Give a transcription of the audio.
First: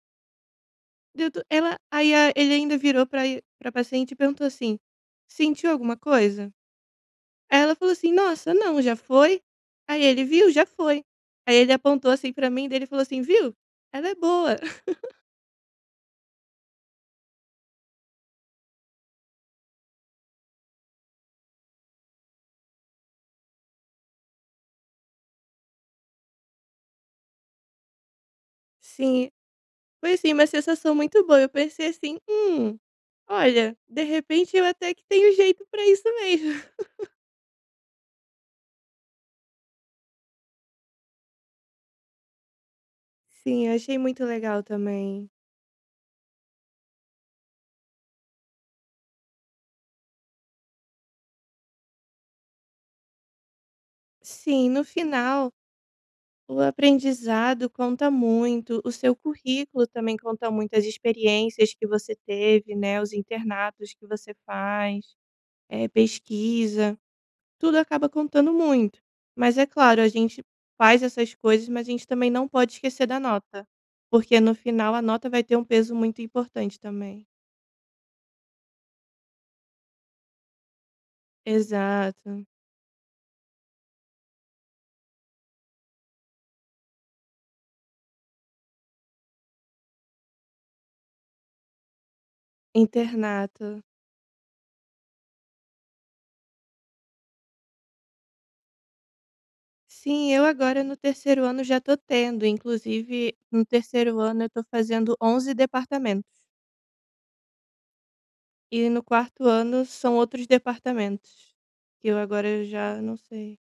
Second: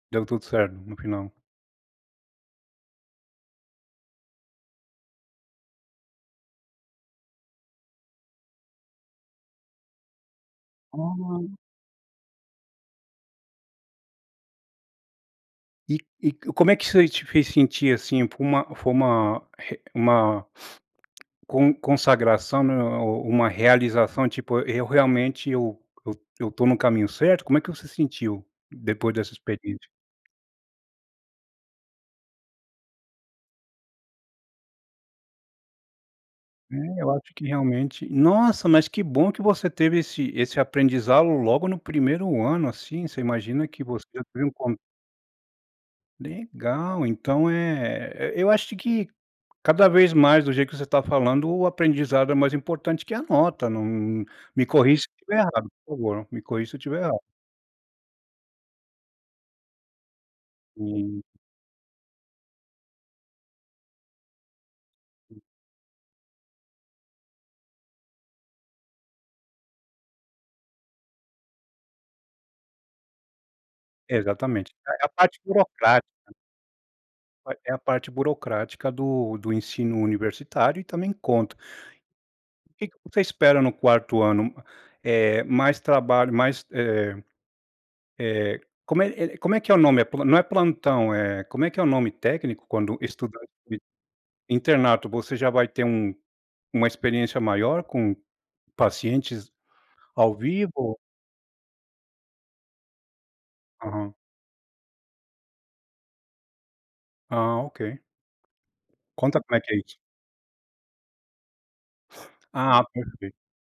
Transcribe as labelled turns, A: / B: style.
A: Deu tudo certo no
B: Deu
A: final.
B: to ela aí a ele ainda virou pra e pra paciente e perguntou assim: "Sentiu alguma coisa?". Aí ela falou assim: "Nossa, não, já foi?", aí ele: "Viu, já foi".
A: Ah.
B: Aí ele apontou, assim, pra mim e daí ele falou assim: "Viu, ela é boa".
A: E e e c como é que isso aí te fez sentir, assim, foi uma foi uma re uma con consagração o o uma realização, tipo, eu realmente, eu eu eu tô no caminho certo? Como é que você sentiu depois
B: Sim.
A: dessa experiência?
B: Foi, assim, uma sensação muito boa. Eu pensei, assim: "Hum, olha, de repente eu até que tenho jeito pra isso mesmo".
A: É, eu acho que realmente nossa, mas que bom que você teve esse esse aprendizado logo no 1º ano, assim, você
B: Sim,
A: imagina
B: eu
A: que
B: achei
A: você
B: muito
A: veio
B: legal
A: com
B: também.
A: Legal, então é e eu acho que cada vez mais do jeito que você tá falando, o aprendizado é mais importante que a nota, não não me
B: Sim, no
A: corrige se estiver
B: final
A: errado, por favor, me
B: o
A: corrige se estiver errado.
B: aprendizado conta muito. O seu currículo também conta muito, as
A: Hum.
B: experiências que você teve, né, os internatos que você faz, eh, pesquisa, tudo acaba contando muito. Mas é claro a gente faz essas coisas, mas a gente também não pode esquecer da nota, porque no
A: Exatamente.
B: final a
A: É a
B: nota
A: parte
B: vai ter um peso
A: burocrática.
B: muito importante também.
A: É a parte burocrática do do ensino universitário e também conta.
B: Exato.
A: O que que você espera no 4º ano, eh, mais trabalho mais, eh eh, como é como é que é o nome? É plo não é plantão, eh, como é que é o nome técnico quando [unintelligible]
B: Internato.
A: internato. Você já vai ter um uma experiência maior com pacientes
B: Sim,
A: ao
B: eu agora no
A: vivo?
B: 3º ano já tô tendo, inclusive no
A: Aham.
B: 3º ano eu tô fazendo 11 departamentos.
A: Ah, ok.
B: E no
A: Conta
B: 4º
A: como é que é
B: ano
A: isso.
B: são outros departamentos, que eu agora
A: Ah,
B: já não
A: perfei
B: sei.